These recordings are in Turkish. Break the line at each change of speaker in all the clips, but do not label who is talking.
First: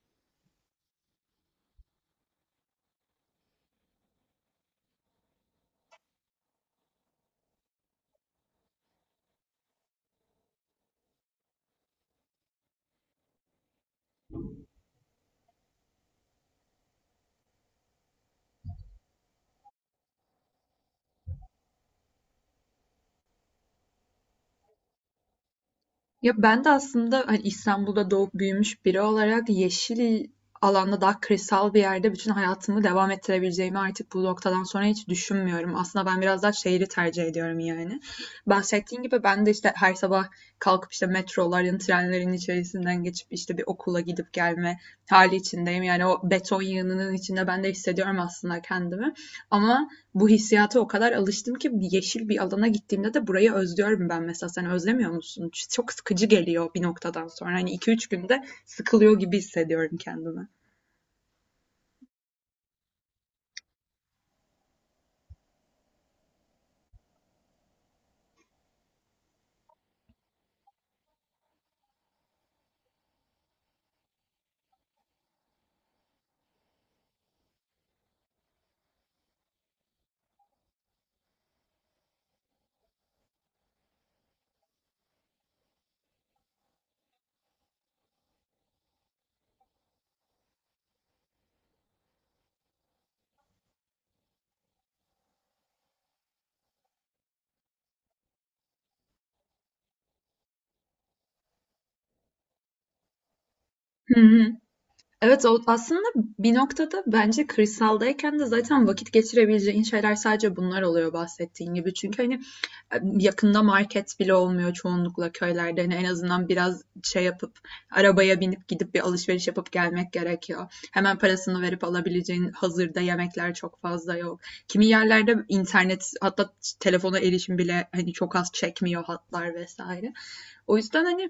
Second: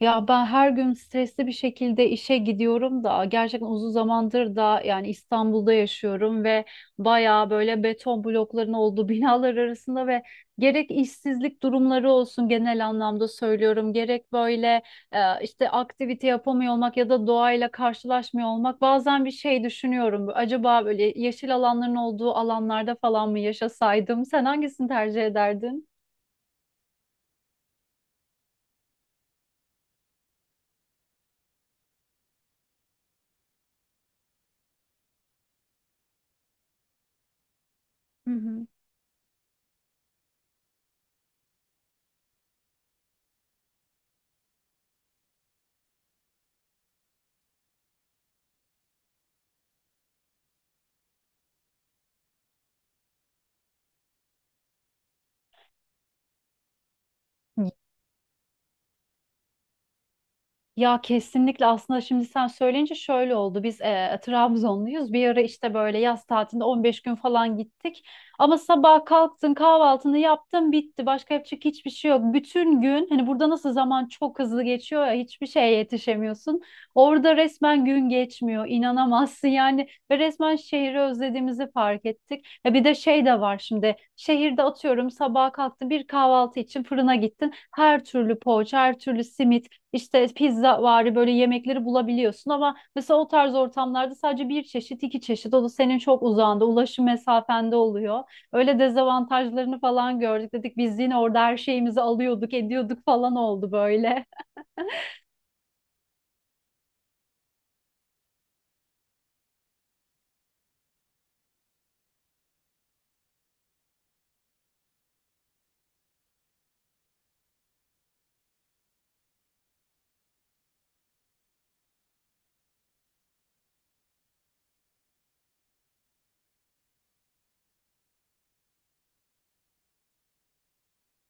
Ya ben her gün stresli bir şekilde işe gidiyorum da gerçekten uzun zamandır da yani İstanbul'da yaşıyorum ve bayağı böyle beton blokların olduğu binalar arasında ve gerek işsizlik durumları olsun genel anlamda söylüyorum gerek böyle işte aktivite yapamıyor olmak ya da doğayla karşılaşmıyor olmak bazen bir şey düşünüyorum. Acaba böyle yeşil alanların olduğu alanlarda falan mı yaşasaydım? Sen hangisini tercih ederdin?
Ya ben de aslında hani İstanbul'da doğup büyümüş biri olarak yeşil alanda daha kırsal bir yerde bütün hayatımı devam ettirebileceğimi artık bu noktadan sonra hiç düşünmüyorum. Aslında ben biraz daha şehri tercih ediyorum yani.
Hı hı.
Bahsettiğin gibi ben de işte her sabah kalkıp işte metroların, trenlerin içerisinden geçip işte bir okula gidip gelme hali içindeyim. Yani o beton yığınının içinde ben de hissediyorum aslında kendimi. Ama bu hissiyata o kadar alıştım ki yeşil bir alana gittiğimde de burayı özlüyorum ben mesela. Sen özlemiyor musun? Çok sıkıcı geliyor bir noktadan sonra. Hani iki üç günde sıkılıyor gibi hissediyorum kendimi.
Ya kesinlikle aslında şimdi sen söyleyince şöyle oldu. Biz Trabzonluyuz. Bir ara işte böyle yaz tatilinde 15 gün falan gittik. Ama sabah kalktın, kahvaltını yaptın, bitti. Başka yapacak hiçbir şey yok. Bütün gün hani burada nasıl zaman çok hızlı geçiyor ya hiçbir şeye yetişemiyorsun. Orada resmen gün geçmiyor. İnanamazsın yani ve resmen şehri özlediğimizi fark ettik. Ya bir de şey de var şimdi. Şehirde atıyorum sabah kalktın bir kahvaltı için fırına gittin. Her türlü poğaça, her türlü simit işte pizza vari böyle yemekleri bulabiliyorsun ama mesela o tarz ortamlarda sadece bir çeşit iki çeşit o da senin çok uzağında ulaşım mesafende oluyor. Öyle dezavantajlarını falan gördük dedik biz yine orada her şeyimizi alıyorduk ediyorduk falan oldu
Hı
böyle.
hı. Evet, o aslında bir noktada bence kırsaldayken de zaten vakit geçirebileceğin şeyler sadece bunlar oluyor bahsettiğin gibi. Çünkü hani e, yakında market bile olmuyor çoğunlukla köylerde. Hani en azından biraz şey yapıp arabaya binip gidip bir alışveriş yapıp gelmek gerekiyor. Hemen parasını verip alabileceğin hazırda yemekler çok fazla yok. Kimi yerlerde internet, hatta telefona erişim bile hani çok az, çekmiyor hatlar vesaire. O yüzden hani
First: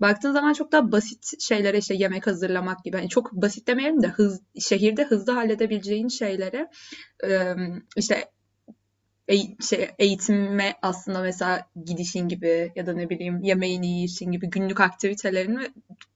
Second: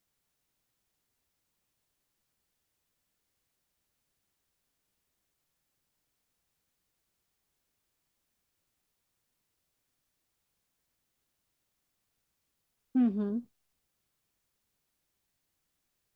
baktığın zaman çok daha basit şeylere, işte yemek hazırlamak gibi. Hani çok basit demeyelim de hız, şehirde hızlı halledebileceğin şeylere, e, işte eğitime aslında mesela gidişin gibi ya da
Hı
ne
hı.
bileyim yemeğini yiyişin gibi günlük aktivitelerini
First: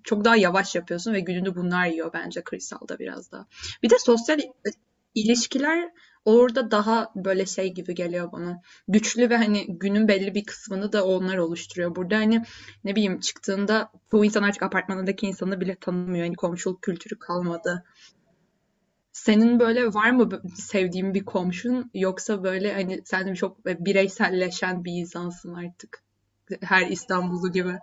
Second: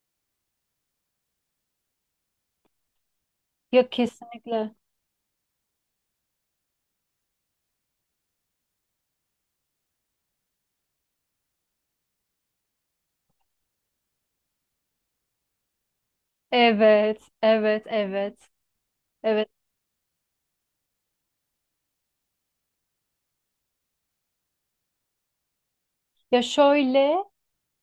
çok daha yavaş yapıyorsun ve gününü bunlar yiyor bence kırsalda biraz daha.
Ya
Bir de sosyal
kesinlikle.
ilişkiler orada daha böyle şey gibi geliyor bana. Güçlü ve hani günün belli bir kısmını da onlar oluşturuyor. Burada hani ne bileyim, çıktığında bu insan artık apartmandaki insanı bile tanımıyor. Hani komşuluk kültürü
Evet, evet,
kalmadı.
evet. Evet.
Senin böyle var mı sevdiğin bir komşun, yoksa böyle, hani, sen çok bireyselleşen bir insansın artık
Ya
her
şöyle
İstanbullu gibi?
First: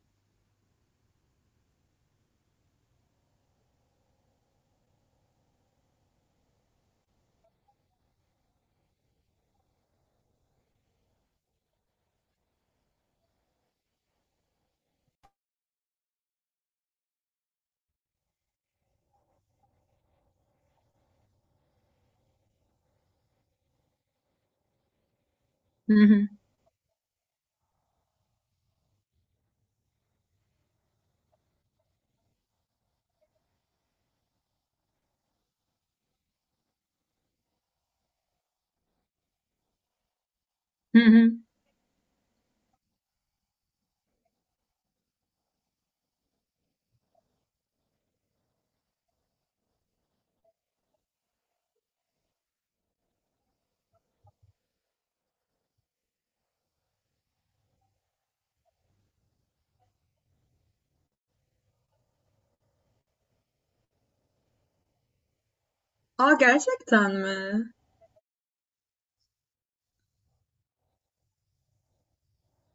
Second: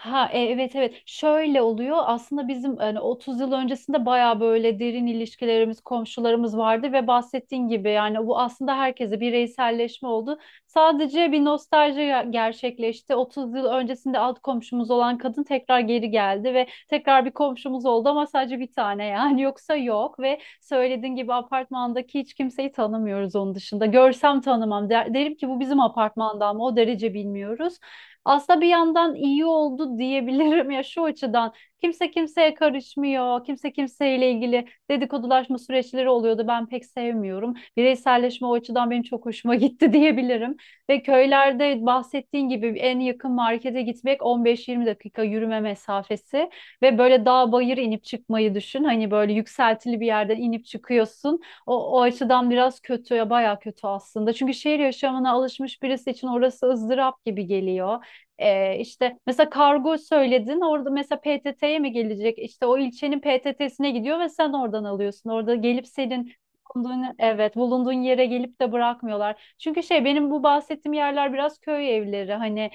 Evet, şöyle oluyor aslında bizim hani 30 yıl öncesinde baya böyle derin ilişkilerimiz komşularımız vardı ve bahsettiğin gibi yani bu aslında herkese bireyselleşme oldu. Sadece bir nostalji gerçekleşti. 30 yıl öncesinde alt komşumuz olan kadın tekrar geri geldi ve tekrar bir komşumuz oldu ama sadece bir tane yani yoksa yok ve söylediğin gibi apartmandaki hiç kimseyi tanımıyoruz onun dışında. Görsem tanımam. Derim ki bu bizim
Hı hı.
apartmandan mı o derece bilmiyoruz. Aslında bir yandan iyi oldu diyebilirim ya şu açıdan. Kimse kimseye karışmıyor. Kimse kimseyle ilgili dedikodulaşma süreçleri oluyordu. Ben pek sevmiyorum. Bireyselleşme o açıdan benim çok hoşuma gitti diyebilirim.
Hı
Ve
hı.
köylerde bahsettiğin gibi en yakın markete gitmek 15-20 dakika yürüme mesafesi ve böyle dağ bayır inip çıkmayı düşün. Hani böyle yükseltili bir yerden inip çıkıyorsun. O açıdan biraz kötü ya bayağı kötü aslında. Çünkü şehir yaşamına alışmış birisi için orası ızdırap gibi geliyor. İşte mesela kargo söyledin orada mesela PTT'ye mi gelecek? İşte o ilçenin PTT'sine gidiyor ve sen oradan alıyorsun. Orada gelip senin
A,
bulunduğun,
gerçekten
evet
mi?
bulunduğun yere gelip de bırakmıyorlar. Çünkü şey benim bu bahsettiğim yerler biraz köy evleri hani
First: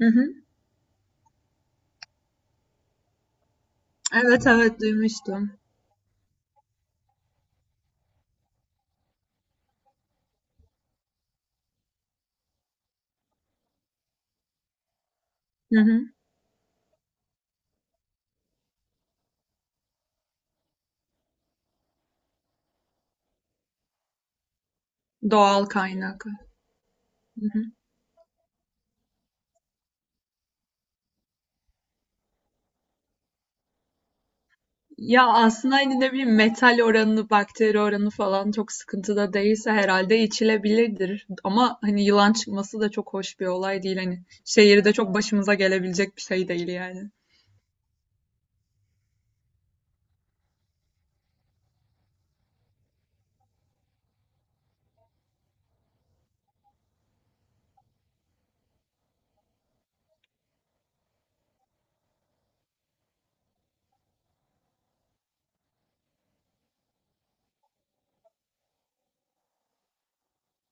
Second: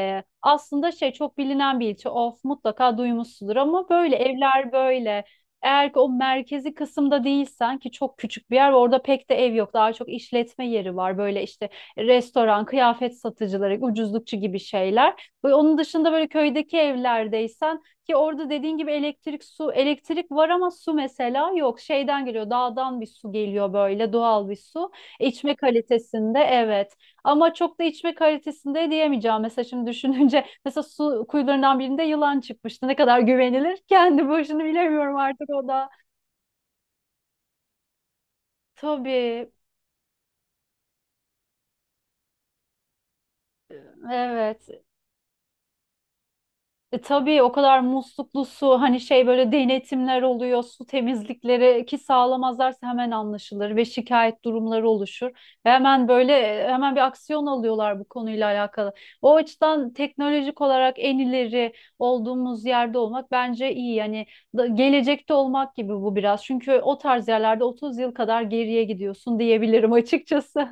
Hı hı.
aslında şey çok bilinen bir ilçe. Of mutlaka duymuşsundur ama böyle
Evet,
evler
evet,
böyle.
duymuştum.
Eğer ki o merkezi kısımda değilsen ki çok küçük bir yer ve orada pek de ev yok. Daha çok işletme yeri var. Böyle işte restoran, kıyafet satıcıları, ucuzlukçu gibi şeyler. Onun
Hı hı.
dışında böyle köydeki evlerdeysen ki orada dediğin gibi elektrik, su, elektrik var ama su mesela yok. Şeyden geliyor, dağdan bir su geliyor böyle doğal bir su. İçme
Doğal kaynak.
kalitesinde evet. Ama çok da içme kalitesinde diyemeyeceğim. Mesela şimdi düşününce mesela su kuyularından birinde yılan çıkmıştı. Ne kadar güvenilir? Kendi başını bilemiyorum
Ya,
artık o
aslında,
da.
hani, ne bileyim, metal oranı, bakteri oranı falan çok sıkıntıda
Tabii,
değilse herhalde içilebilirdir ama, hani, yılan çıkması da çok hoş bir olay değil. Hani,
evet.
şehirde çok başımıza gelebilecek bir şey değil yani.
Tabii o kadar musluklu su hani şey böyle denetimler oluyor su temizlikleri ki sağlamazlarsa hemen anlaşılır ve şikayet durumları oluşur. Ve hemen böyle hemen bir aksiyon alıyorlar bu konuyla alakalı. O açıdan teknolojik olarak en ileri olduğumuz yerde olmak bence iyi. Yani gelecekte olmak gibi bu biraz. Çünkü o tarz yerlerde 30 yıl kadar geriye gidiyorsun diyebilirim açıkçası.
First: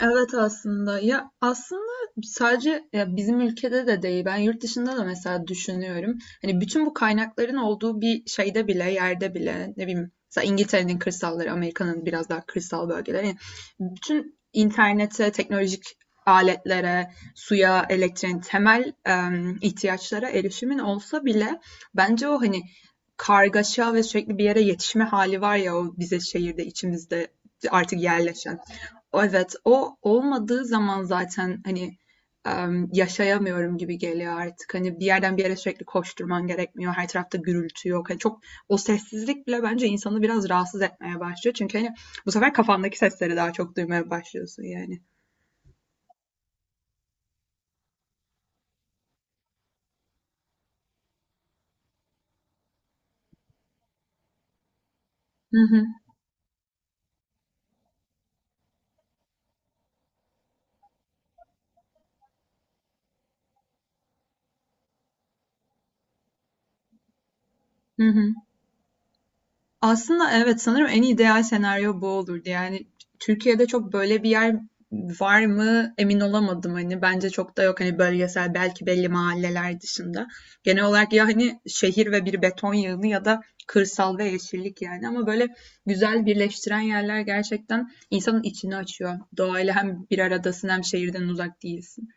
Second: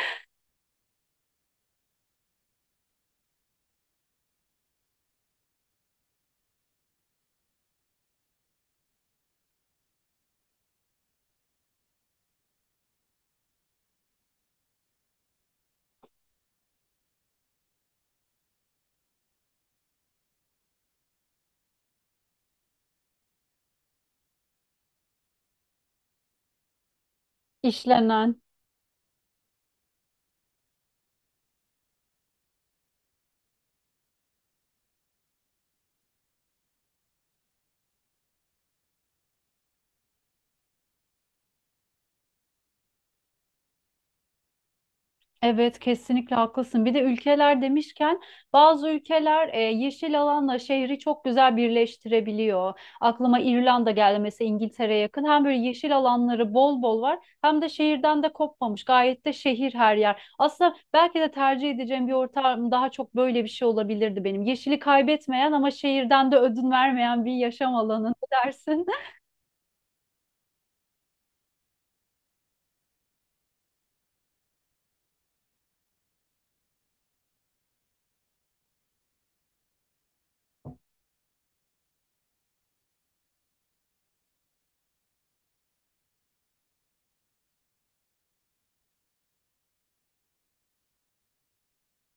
Evet aslında, ya aslında sadece ya bizim ülkede de değil, ben yurt dışında da mesela düşünüyorum, hani bütün bu kaynakların olduğu bir şeyde bile, yerde bile, ne bileyim, mesela İngiltere'nin kırsalları, Amerika'nın biraz daha kırsal bölgeleri. Yani bütün internete, teknolojik aletlere, suya, elektriğin, temel ihtiyaçlara erişimin olsa bile bence o hani kargaşa ve sürekli bir yere yetişme hali var ya, o bize şehirde içimizde artık
İşlenen.
yerleşen, evet, o olmadığı zaman zaten, hani, yaşayamıyorum gibi geliyor artık. Hani, bir yerden bir yere sürekli koşturman gerekmiyor. Her tarafta gürültü yok. Hani, çok o sessizlik bile bence insanı biraz rahatsız etmeye başlıyor. Çünkü, hani, bu sefer kafandaki sesleri daha çok duymaya başlıyorsun yani.
Evet kesinlikle haklısın. Bir de ülkeler demişken bazı ülkeler yeşil alanla şehri çok güzel birleştirebiliyor. Aklıma İrlanda geldi mesela İngiltere'ye yakın. Hem
Hı
böyle
hı.
yeşil alanları bol bol var hem de şehirden de kopmamış. Gayet de şehir her yer. Aslında belki de tercih edeceğim bir ortam daha çok böyle bir şey olabilirdi benim. Yeşili kaybetmeyen ama şehirden de ödün vermeyen bir yaşam
Hı
alanı. Ne
hı.
dersin?
Aslında evet, sanırım en ideal senaryo bu olurdu. Yani Türkiye'de çok böyle bir yer var mı, emin olamadım. Hani bence çok da yok, hani bölgesel belki, belli mahalleler dışında. Genel olarak ya hani şehir ve bir beton yığını, ya da kırsal ve yeşillik yani. Ama böyle güzel birleştiren yerler gerçekten insanın içini açıyor. Doğayla hem bir aradasın hem şehirden uzak değilsin.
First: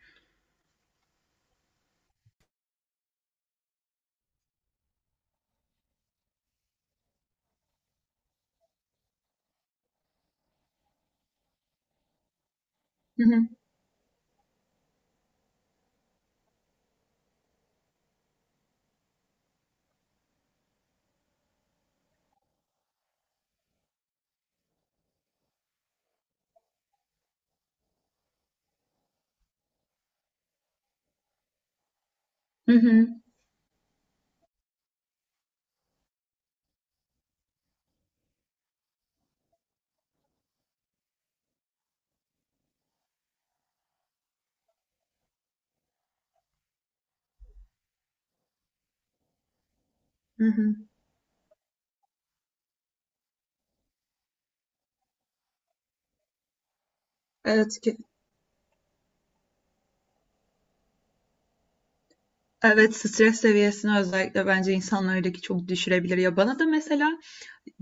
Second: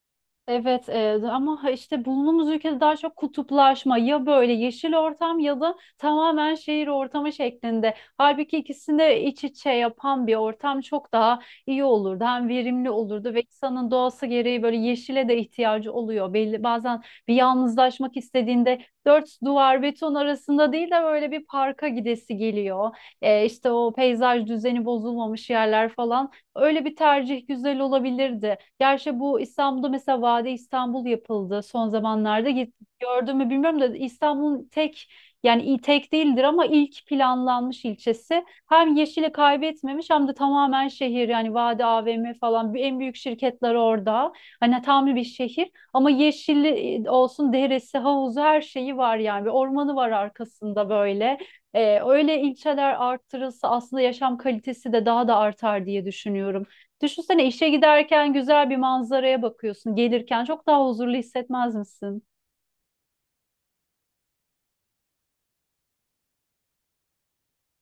Evet ama işte bulunduğumuz ülkede daha çok kutuplaşma ya böyle yeşil ortam ya da tamamen şehir ortamı şeklinde. Halbuki ikisini de iç içe yapan bir ortam çok daha iyi olurdu. Hem verimli
Hı
olurdu
hı.
ve insanın doğası gereği böyle yeşile de ihtiyacı oluyor. Belli, bazen bir yalnızlaşmak istediğinde dört duvar beton arasında değil de böyle bir parka gidesi geliyor. İşte o peyzaj düzeni bozulmamış yerler falan öyle bir tercih güzel olabilirdi. Gerçi bu İstanbul'da mesela Vade İstanbul yapıldı son zamanlarda.
Hı hı.
Gördün mü bilmiyorum da İstanbul'un tek yani tek değildir ama ilk planlanmış ilçesi. Hem yeşili kaybetmemiş hem de tamamen şehir yani Vade AVM falan en büyük şirketler orada. Hani tam bir şehir ama yeşilli olsun deresi, havuzu her şeyi var yani. Bir ormanı var
Hı hı.
arkasında böyle. Öyle ilçeler arttırılsa aslında yaşam kalitesi de daha da artar diye düşünüyorum. Düşünsene işe
Evet ki.
giderken güzel bir manzaraya bakıyorsun. Gelirken çok daha huzurlu hissetmez misin?
Evet, stres seviyesini özellikle bence insanlardaki çok düşürebilir ya. Bana da mesela,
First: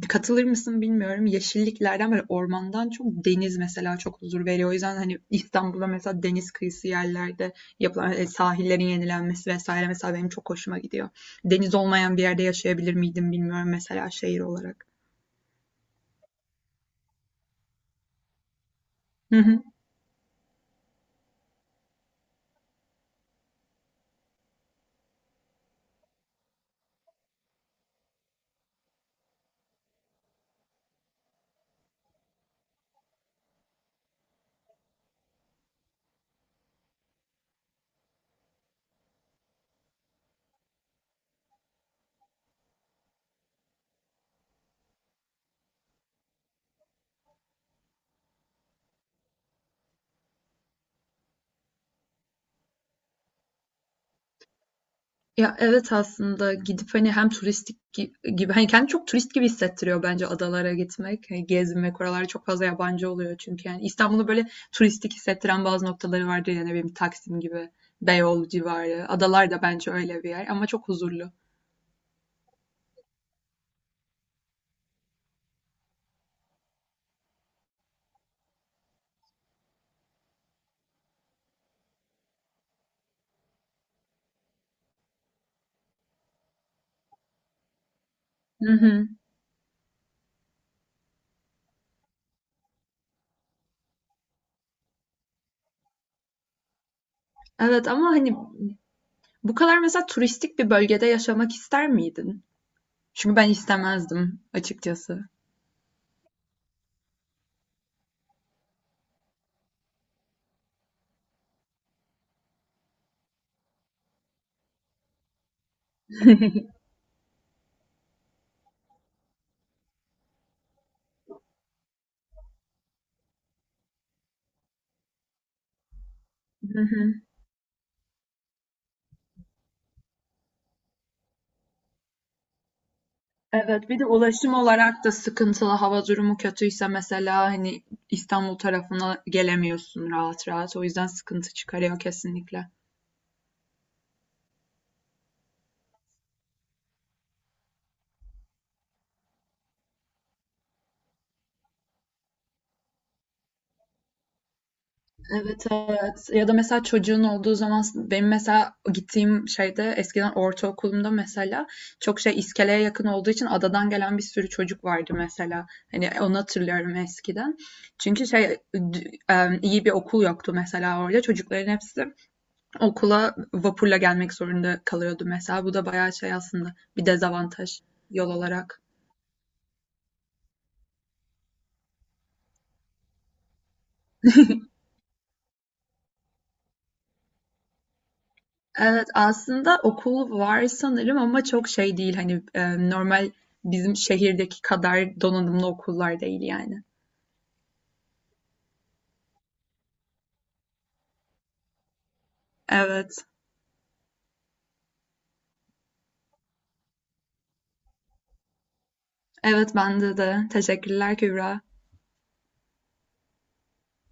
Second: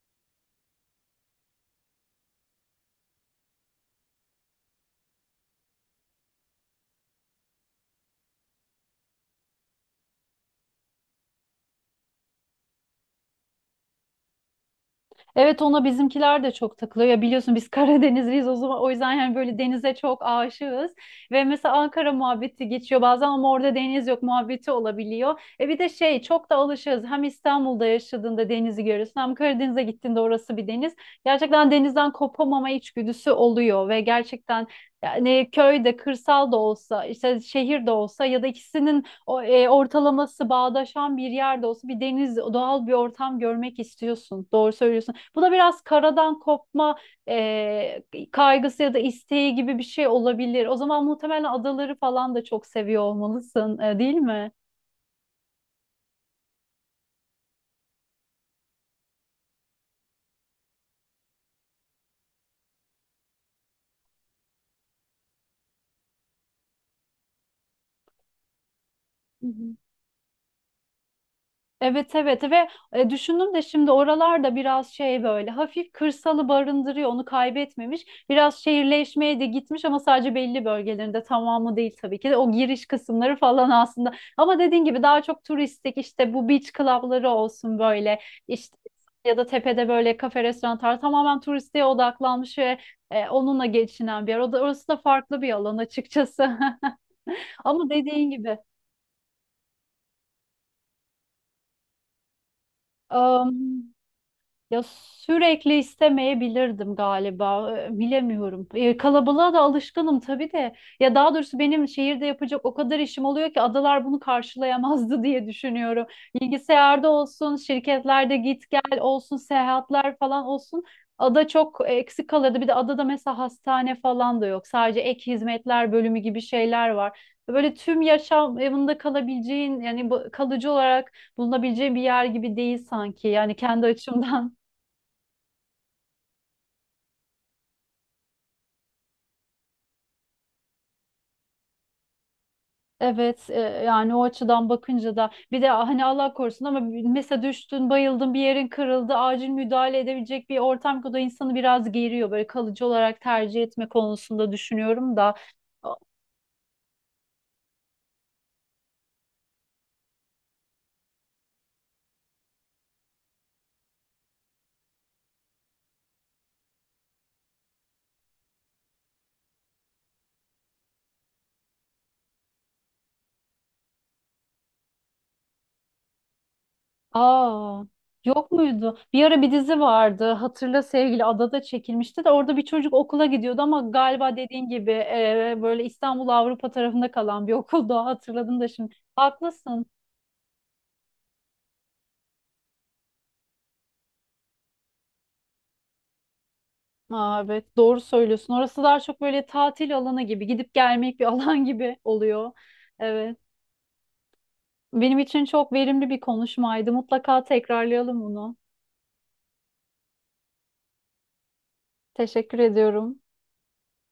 katılır mısın bilmiyorum, yeşilliklerden, böyle, ormandan çok deniz mesela çok huzur veriyor. O yüzden, hani, İstanbul'da mesela deniz kıyısı yerlerde yapılan, sahillerin yenilenmesi vesaire mesela benim çok hoşuma gidiyor. Deniz olmayan bir yerde yaşayabilir miydim bilmiyorum mesela, şehir olarak.
Evet ona bizimkiler de çok takılıyor. Ya biliyorsun biz Karadenizliyiz o zaman o yüzden yani
Hı
böyle
hı.
denize çok aşığız. Ve mesela Ankara muhabbeti geçiyor bazen ama orada deniz yok muhabbeti olabiliyor. E bir de şey çok da alışığız. Hem İstanbul'da yaşadığında denizi görüyorsun hem Karadeniz'e gittiğinde orası bir deniz. Gerçekten denizden kopamama içgüdüsü oluyor ve gerçekten yani köyde, kırsal da olsa, işte şehir de olsa ya da ikisinin ortalaması bağdaşan bir yerde olsa bir deniz, doğal bir ortam görmek istiyorsun. Doğru söylüyorsun. Bu da biraz karadan kopma kaygısı ya da isteği gibi bir şey olabilir. O zaman muhtemelen adaları falan da çok seviyor olmalısın, değil mi?
Ya, evet, aslında gidip, hani, hem turistik gibi, hani, kendini çok turist gibi hissettiriyor bence adalara gitmek, hani, gezmek. Oralarda çok fazla yabancı oluyor çünkü, yani. İstanbul'u böyle turistik hissettiren bazı noktaları vardır ya, ne bileyim, Taksim gibi, Beyoğlu civarı.
Hı
Adalar da
hı.
bence öyle bir yer ama çok huzurlu.
Evet evet ve düşündüm de şimdi oralarda biraz şey böyle hafif kırsalı barındırıyor onu kaybetmemiş. Biraz şehirleşmeye de gitmiş ama sadece belli bölgelerinde tamamı değil tabii ki de o giriş kısımları falan aslında. Ama dediğin gibi daha çok turistik işte bu beach club'ları olsun böyle
Hı
işte
hı.
ya da tepede böyle kafe restoranlar tamamen turistliğe odaklanmış ve onunla geçinen bir yer. Orası da farklı bir alan açıkçası.
Evet
Ama
ama,
dediğin
hani,
gibi.
bu kadar mesela turistik bir bölgede yaşamak ister miydin? Çünkü ben istemezdim
Ya
açıkçası.
sürekli istemeyebilirdim galiba. Bilemiyorum. Kalabalığa da alışkınım tabii de. Ya daha doğrusu benim şehirde yapacak o kadar işim oluyor ki adalar bunu karşılayamazdı diye düşünüyorum. Bilgisayarda olsun, şirketlerde git gel olsun, seyahatler falan olsun. Ada çok eksik kalırdı. Bir de adada mesela hastane falan da yok. Sadece ek hizmetler bölümü gibi şeyler var. Böyle tüm yaşamında kalabileceğin yani kalıcı olarak bulunabileceğin bir yer gibi değil sanki. Yani kendi
Evet, bir de ulaşım
açımdan.
olarak da sıkıntılı. Hava durumu kötüyse mesela hani İstanbul tarafına gelemiyorsun rahat rahat. O yüzden sıkıntı çıkarıyor kesinlikle.
Evet yani o açıdan bakınca da bir de "Ah, hani Allah korusun ama mesela düştün bayıldın bir yerin kırıldı acil müdahale edebilecek bir ortam ki o da insanı biraz geriyor böyle kalıcı olarak tercih etme konusunda düşünüyorum da.
Evet, evet. Ya da mesela çocuğun olduğu zaman, benim mesela gittiğim şeyde, eskiden ortaokulumda mesela, çok şey, iskeleye yakın olduğu için adadan gelen bir sürü çocuk vardı mesela. Hani onu hatırlıyorum eskiden. Çünkü şey, iyi bir okul yoktu mesela orada. Çocukların hepsi okula vapurla gelmek zorunda kalıyordu mesela. Bu da bayağı şey aslında, bir dezavantaj
aa
yol
yok
olarak.
muydu bir ara bir dizi vardı hatırla sevgili adada çekilmişti de orada bir çocuk okula gidiyordu ama galiba dediğin gibi böyle İstanbul Avrupa tarafında kalan bir okuldu. Hatırladım da şimdi
Evet aslında
haklısın.
okul var sanırım ama çok şey değil hani, normal bizim şehirdeki kadar donanımlı okullar değil yani.
Aa, evet doğru söylüyorsun. Orası daha çok böyle tatil alanı gibi, gidip gelmek bir alan gibi oluyor.
Evet.
Evet. Benim için çok verimli bir konuşmaydı. Mutlaka tekrarlayalım bunu.
Evet bende de. Teşekkürler Kübra.
Teşekkür ediyorum.